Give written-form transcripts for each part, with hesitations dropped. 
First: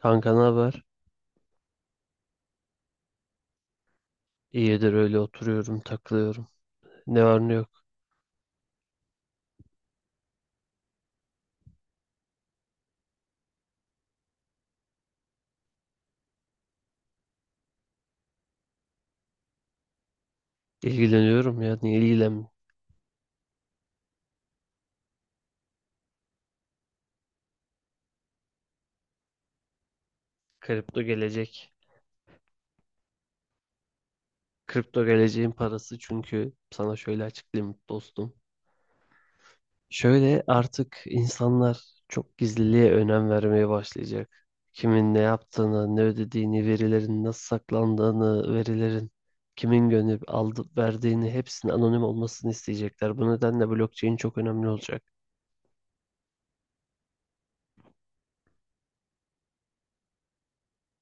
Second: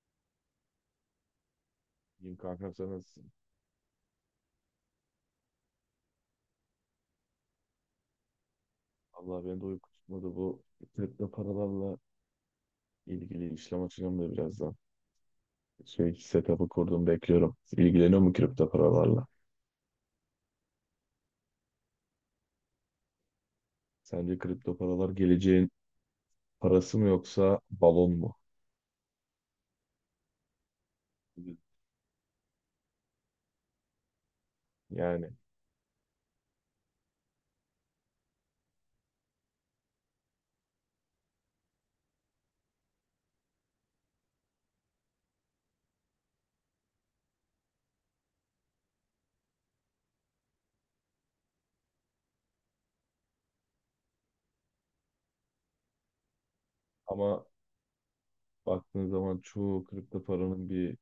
Kanka ne haber? İyiyim kankam, sen nasılsın? İyidir öyle oturuyorum, takılıyorum. Ne var ne yok. Allah, beni de uyku tutmadı, bu kripto paralarla ilgili işlem açacağım da birazdan. Şey, setup'ı kurdum, bekliyorum. İlgileniyor mu kripto paralarla? İlgileniyorum ya. Niye ilgilen? Sence kripto paralar geleceğin parası mı yoksa balon mu? Kripto gelecek. Kripto Yani geleceğin parası çünkü sana şöyle açıklayayım dostum. Şöyle artık insanlar çok gizliliğe önem vermeye başlayacak. Kimin ne yaptığını, ne ödediğini, verilerin nasıl saklandığını, verilerin kimin gönderip aldı, verdiğini hepsinin anonim olmasını isteyecekler. Bu nedenle blockchain çok önemli olacak. ama baktığın zaman çoğu kripto paranın bir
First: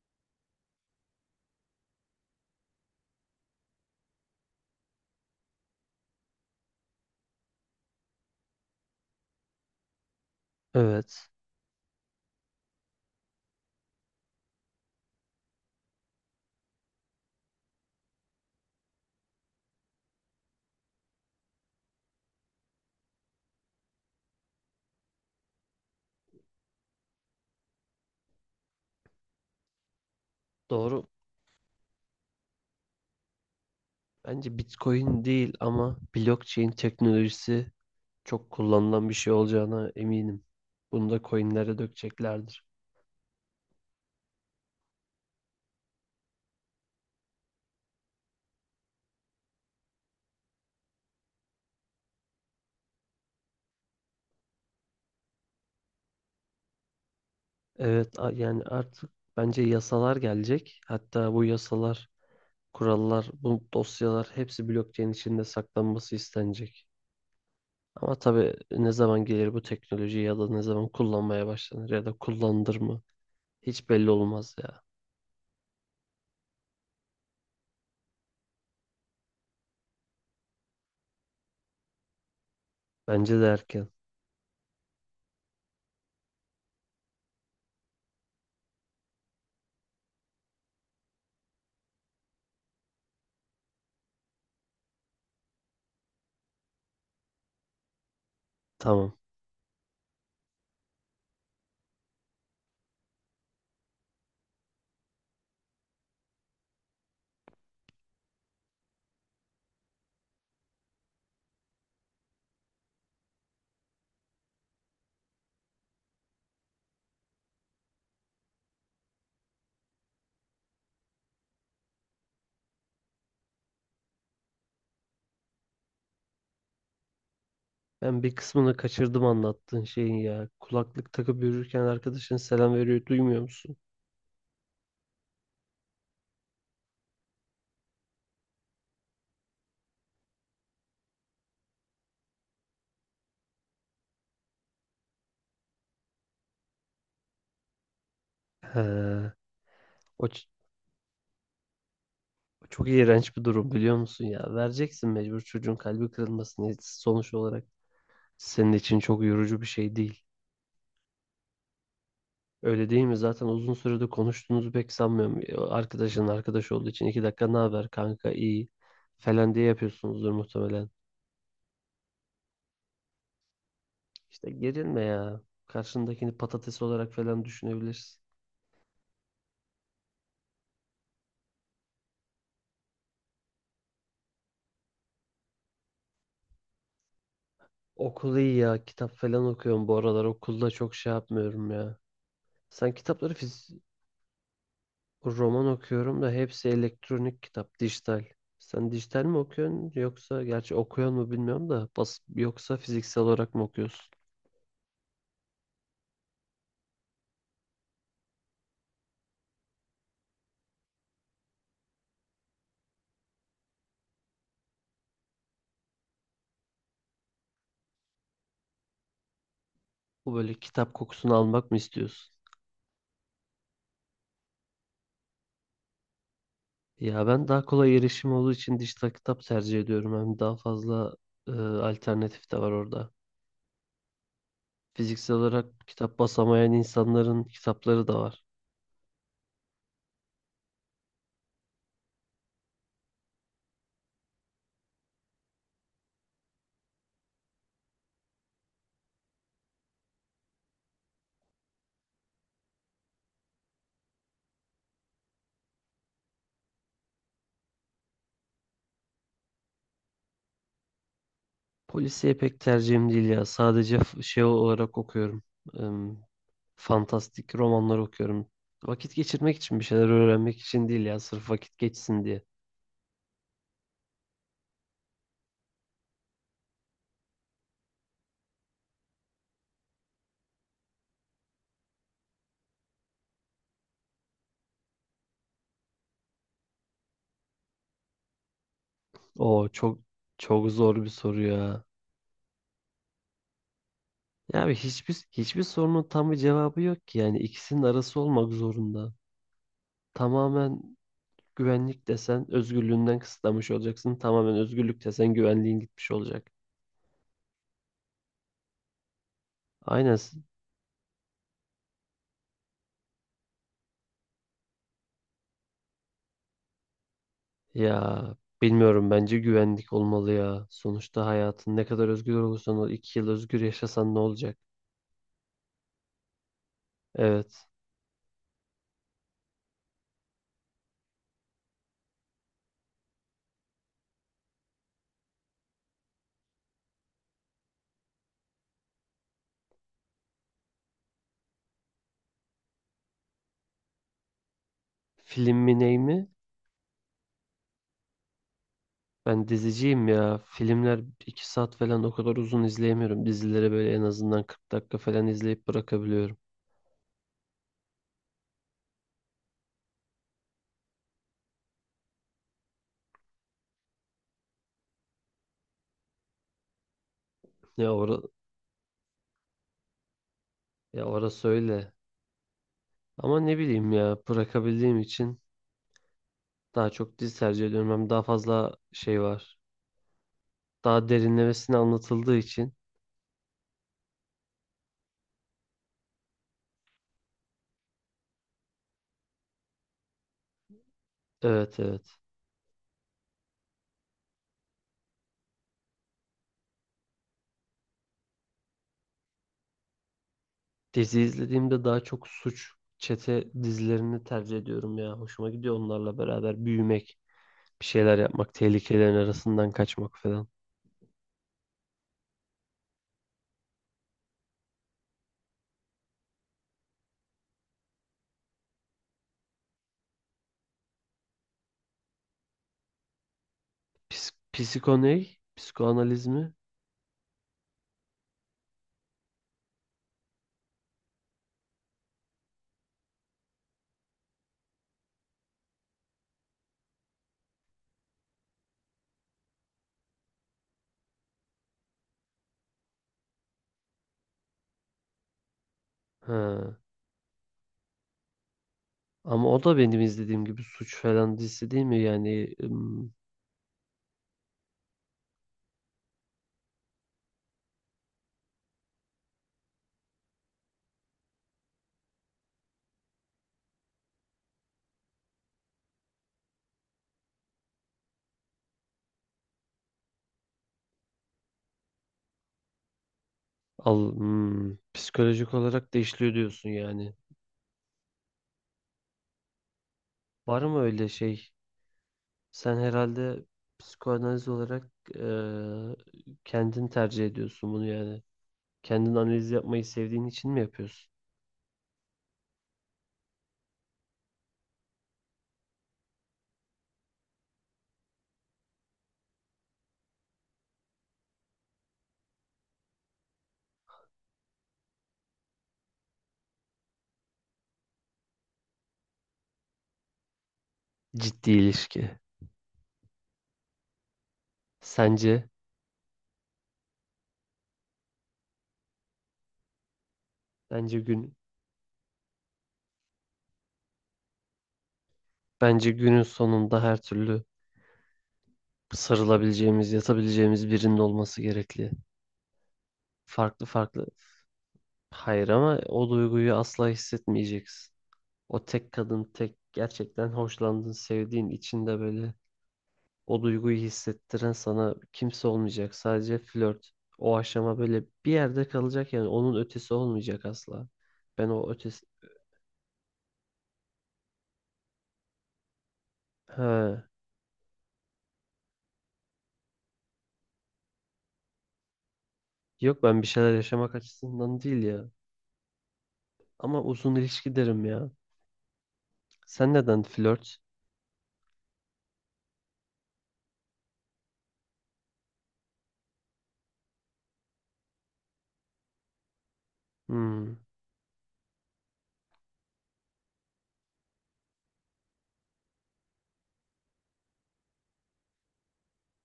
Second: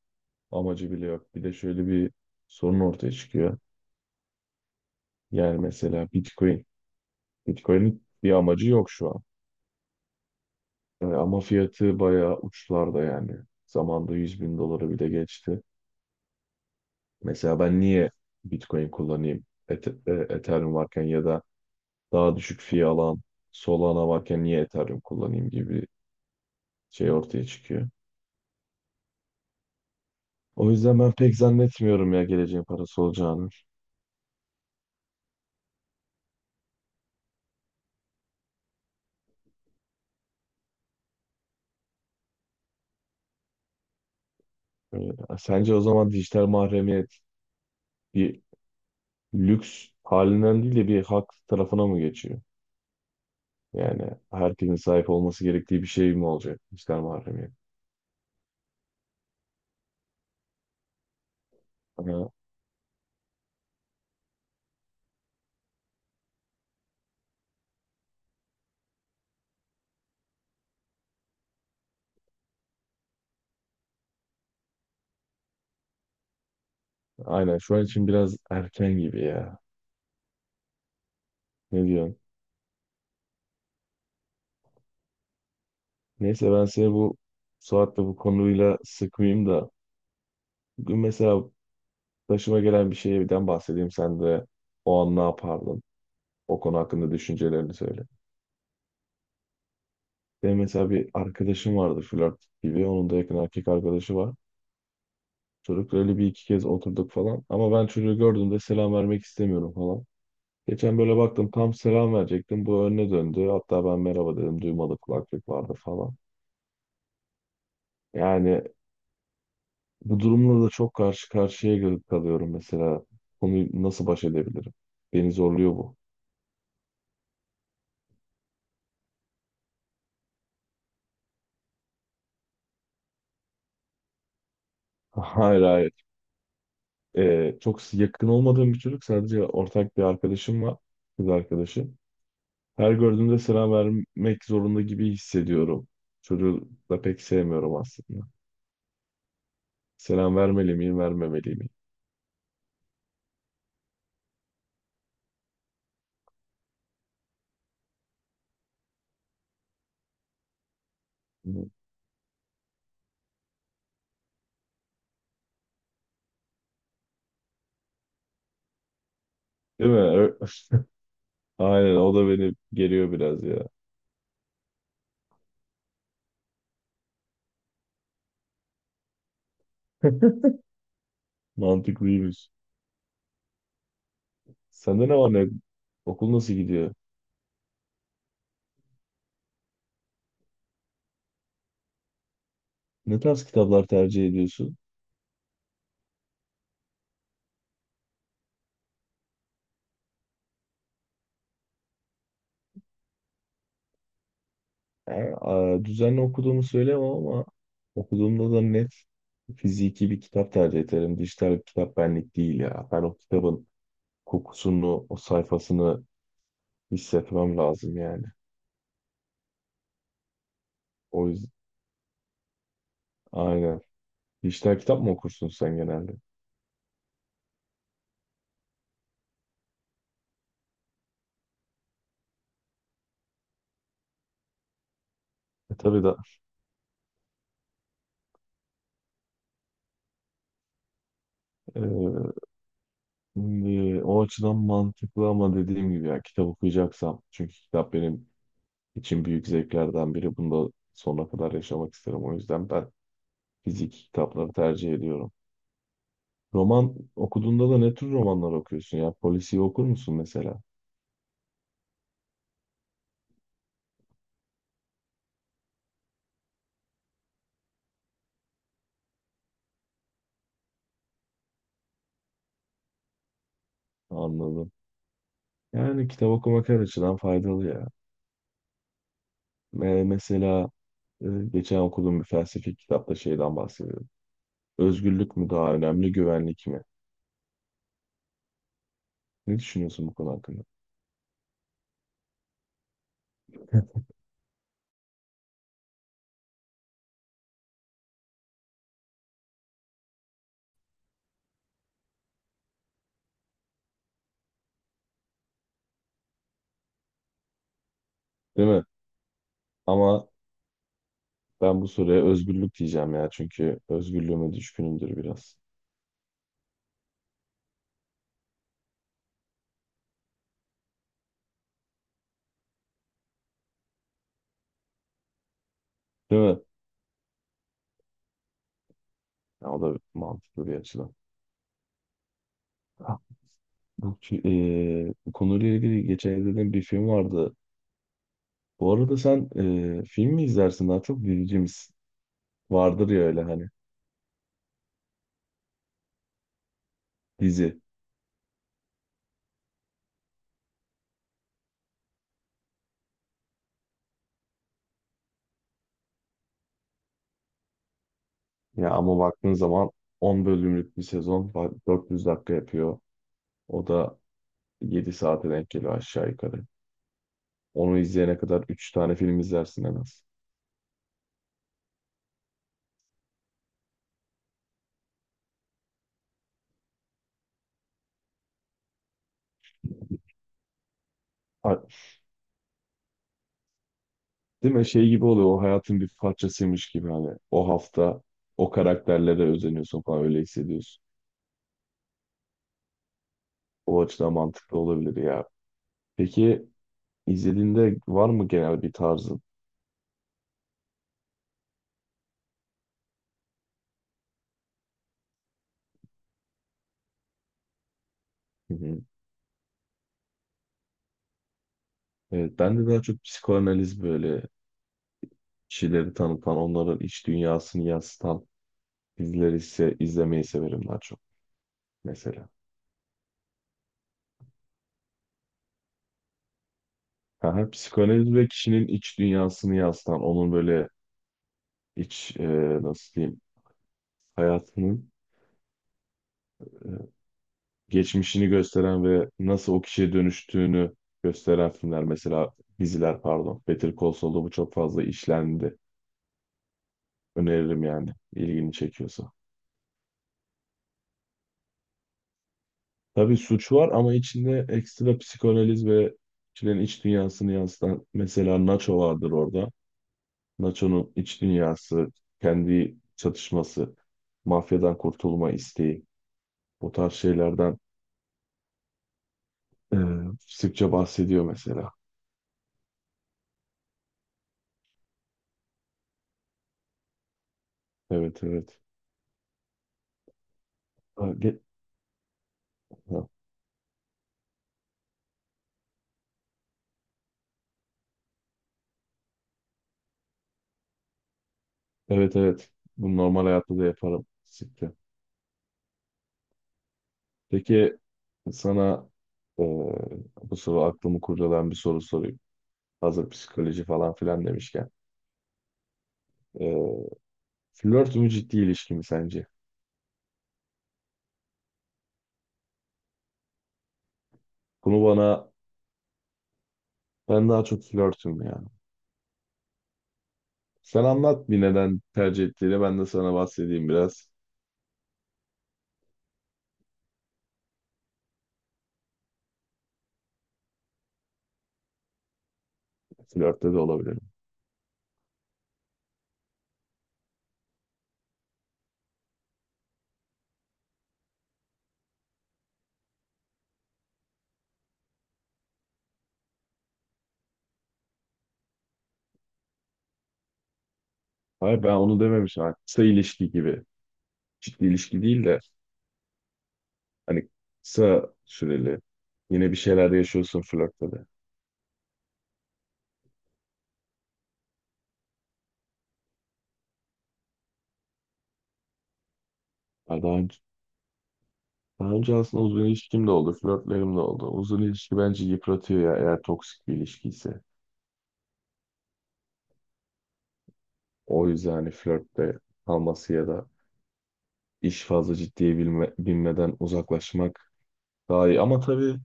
amacı bile yok. Bir de şöyle bir sorun ortaya çıkıyor. Yani mesela Bitcoin. Bitcoin'in bir amacı yok şu an. Evet, Ama fiyatı bayağı uçlarda yani. Zamanında 100 bin doları bile geçti. Mesela ben niye Bitcoin kullanayım? Ethereum varken ya da daha düşük fee alan Solana varken niye Ethereum kullanayım gibi bir şey ortaya çıkıyor. O yüzden doğru. ben pek zannetmiyorum ya geleceğin parası olacağını. Bence Bitcoin değil ama blockchain teknolojisi çok kullanılan bir şey olacağına eminim. Bunu da coinlere dökeceklerdir. Ee, Sence o zaman dijital mahremiyet bir lüks halinden değil de bir hak tarafına mı geçiyor? Yani herkesin sahip olması gerektiği bir şey mi olacak dijital mahremiyet? Evet, yani artık bence yasalar gelecek. Hatta bu yasalar, Ama kurallar, bu dosyalar hepsi blockchain içinde saklanması istenecek. Ama tabii ne zaman gelir bu teknoloji ya da ne zaman kullanmaya başlanır ya da kullanılır mı hiç belli olmaz ya. aynen şu an için biraz erken gibi ya. Ne diyorsun? Bence de erken. Neyse, ben seni bu Suat'la bu konuyla sıkmayayım da bugün mesela başıma gelen bir şeyden bahsedeyim, sen de o an ne yapardın? O konu hakkında düşüncelerini söyle. Tamam. Benim mesela bir arkadaşım vardı, flört gibi. Onun da yakın erkek arkadaşı var. Çocukla öyle bir iki kez oturduk falan. Ama ben çocuğu gördüğümde selam vermek istemiyorum falan. Geçen böyle baktım, tam selam verecektim. Bu önüne döndü. Hatta ben merhaba dedim. Duymadı, kulaklık vardı falan. Yani bu durumla da çok kalıyorum mesela. Konuyu nasıl baş edebilirim? Beni zorluyor bu. Ben bir kısmını kaçırdım anlattığın şeyin ya. Kulaklık takıp yürürken arkadaşın selam veriyor, duymuyor musun? Hayır, hayır. Çok yakın olmadığım bir çocuk. Sadece ortak bir arkadaşım var. Kız arkadaşı. Her gördüğümde selam vermek zorunda gibi hissediyorum. Çocuğu da pek sevmiyorum aslında. He, o, Selam ç- vermeli miyim, vermemeli miyim? o çok iğrenç bir durum biliyor musun ya? Vereceksin mecbur, çocuğun kalbi kırılmasını sonuç olarak. Senin için çok yorucu bir şey değil. Öyle değil mi? Zaten uzun süredir konuştuğunuzu pek sanmıyorum. O arkadaşın arkadaş olduğu için 2 dakika ne haber kanka iyi falan diye Değil mi? yapıyorsunuzdur muhtemelen. Aynen, o da beni geriyor biraz ya. İşte gerilme ya. Karşındakini patates olarak falan düşünebilirsin. Mantıklıymış. Sende ne var ne? Okul nasıl gidiyor? Okul iyi ya. Kitap falan okuyorum bu aralar. Okulda çok şey yapmıyorum ya. Sen Ne kitapları tarz fiz kitaplar tercih ediyorsun? Roman okuyorum da hepsi elektronik kitap, dijital. Sen dijital mi okuyorsun yoksa gerçi okuyor mu bilmiyorum da bas yoksa fiziksel olarak mı okuyorsun? Yani, düzenli okuduğumu söylemem ama okuduğumda da net fiziki bir kitap tercih ederim. Dijital bir kitap benlik değil ya. Ben o kitabın kokusunu, o sayfasını hissetmem lazım yani. Bu böyle kitap O kokusunu yüzden almak mı istiyorsun? aynen. Dijital kitap mı okursun sen genelde? Ya ben daha kolay erişim olduğu için dijital kitap tercih ediyorum. Hem daha fazla alternatif de var orada. Fiziksel olarak Tabii da kitap basamayan insanların kitapları da var. e, o açıdan mantıklı ama dediğim gibi ya, kitap okuyacaksam, çünkü kitap benim için büyük zevklerden biri. Bunu da sonuna kadar yaşamak isterim. O yüzden ben fiziki kitapları tercih ediyorum. Roman okuduğunda da ne tür romanlar okuyorsun ya? Polisiye okur musun mesela? Polisiye pek tercihim değil ya. Sadece şey olarak okuyorum. Em, fantastik romanlar okuyorum. Vakit geçirmek için bir şeyler öğrenmek için değil ya. Sırf vakit geçsin diye. Anladım. Yani kitap okumak her açıdan faydalı ya. Mesela e, geçen okuduğum bir felsefi kitapta şeyden bahsediyor. Özgürlük mü daha önemli, güvenlik mi? Ne O çok düşünüyorsun bu konu hakkında? çok zor bir soru ya. Ya abi hiçbir sorunun tam bir cevabı yok ki. Yani ikisinin arası olmak zorunda. Tamamen güvenlik desen özgürlüğünden kısıtlamış olacaksın. Tamamen özgürlük desen güvenliğin gitmiş olacak. Değil mi? Aynen. Ama ben bu soruya özgürlük diyeceğim ya. Çünkü özgürlüğüme düşkünümdür biraz. Ya bilmiyorum, bence güvenlik olmalı ya. Sonuçta hayatın, ne kadar özgür olursan ol, 2 yıl özgür yaşasan ne olacak? Değil mi? Evet. Ya, o da mantıklı bir açıdan. Ha, Bu konuyla ilgili geçen izlediğim bir film vardı. Bu arada sen film mi izlersin daha çok, dizici misin? Vardır ya öyle hani, Film mi ney mi? dizi. Ben diziciyim ya. Filmler 2 saat falan, o kadar uzun izleyemiyorum. Dizileri böyle en azından 40 dakika falan izleyip bırakabiliyorum. Ya ama baktığın zaman 10 bölümlük bir 400 dakika yapıyor. O da 7 saate denk geliyor aşağı yukarı. Ya, Onu ora, izleyene kadar 3 tane film izlersin en az. ya orası öyle. Ama ne bileyim ya, bırakabildiğim için daha çok dizi tercih ediyorum. Hem daha fazla şey var. Daha derinlemesine anlatıldığı için. Değil mi? Şey gibi oluyor. O hayatın bir parçasıymış gibi hani. O hafta o karakterlere özeniyorsun falan, öyle hissediyorsun. Evet, evet. O açıdan mantıklı olabilir ya. Peki izlediğinde var mı genel bir tarzın? Dizi izlediğimde daha çok suç, çete dizilerini tercih ediyorum ya. Hoşuma gidiyor onlarla beraber büyümek, bir şeyler yapmak, Hı hı. tehlikelerin arasından kaçmak falan. Evet, ben de daha çok psikoanaliz, böyle kişileri tanıtan, onların iç dünyasını yansıtan dizileri ise izlemeyi severim daha çok mesela. Psiko ne? Psikoanaliz mi? Aha, psikoanaliz ve kişinin iç dünyasını yansıtan, onun böyle iç e, nasıl diyeyim, hayatının geçmişini gösteren ve nasıl o kişiye dönüştüğünü gösteren filmler, mesela diziler pardon. Better Call Saul'da bu çok fazla işlendi. Ha. Öneririm yani, ilgini çekiyorsa. Ama o da benim izlediğim gibi suç falan dizisi değil mi? Yani ım, Tabii suç var ama içinde ekstra psikanaliz ve kişilerin iç dünyasını yansıtan, mesela Nacho vardır orada. Nacho'nun iç dünyası, kendi çatışması, mafyadan kurtulma isteği, bu tarz şeylerden e, sıkça bahsediyor mesela. al, hmm, psikolojik olarak da işliyor diyorsun yani. Evet, evet. Var mı öyle Ha, şey? ge- Sen ha. herhalde psikoanaliz olarak eee kendin tercih ediyorsun bunu yani. Kendin analiz yapmayı sevdiğin için mi yapıyorsun? Evet, evet. Bunu normal hayatta da yaparım. Siktir. Peki sana e, bu soru, aklımı kurcalayan bir soru sorayım. Hazır psikoloji falan filan demişken. E, Flört mü ciddi ilişki mi sence? Ciddi ilişki. Bunu Sence, bana, ben daha çok flörtüm ya. bence Sen gün, anlat bir neden tercih ettiğini, ben de sana bahsedeyim biraz. bence günün sonunda her türlü sarılabileceğimiz, yatabileceğimiz birinin olması gerekli. Farklı Flörtte de farklı. olabilirim. Hayır, ama o duyguyu asla hissetmeyeceksin. O tek kadın, tek gerçekten hoşlandığın, sevdiğin, içinde böyle o duyguyu hissettiren sana kimse olmayacak. Sadece flört. O aşama böyle bir yerde kalacak yani, onun ötesi olmayacak asla. Ben o Hayır, ben ötesi... onu dememişim. Hani kısa ilişki gibi. Ciddi ilişki değil de He. hani kısa süreli. Yine bir şeyler yaşıyorsun flörtte de. Yok, ben bir şeyler yaşamak açısından değil ya. Ama uzun ilişki derim ya. Sen neden Ya Daha önce, flört? daha önce aslında uzun ilişkim de oldu, flörtlerim de oldu. Uzun ilişki bence yıpratıyor ya, eğer toksik bir ilişki ise. Hmm, O yüzden hani flörtte kalması ya da iş fazla ciddiye binmeden uzaklaşmak daha iyi. Ama tabii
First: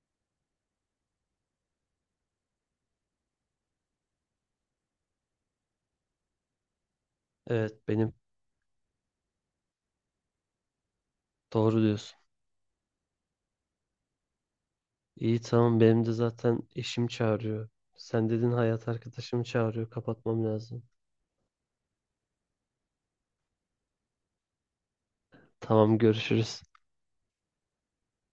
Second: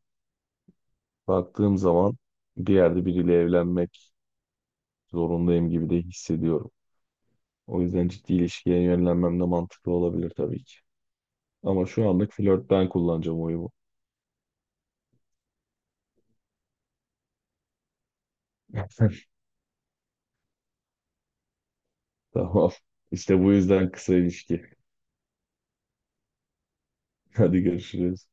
baktığım zaman bir yerde biriyle evlenmek zorundayım gibi de hissediyorum. O evet, yüzden ciddi ilişkiye yönlenmem de mantıklı olabilir tabii ki. doğru Ama şu diyorsun. anlık flört, ben kullanacağım oyumu. İyi, tamam, benim de zaten eşim çağırıyor. Sen dedin, hayat arkadaşım çağırıyor. Kapatmam lazım. Tamam. İşte bu yüzden kısa ilişki. Tamam, görüşürüz. Hadi görüşürüz.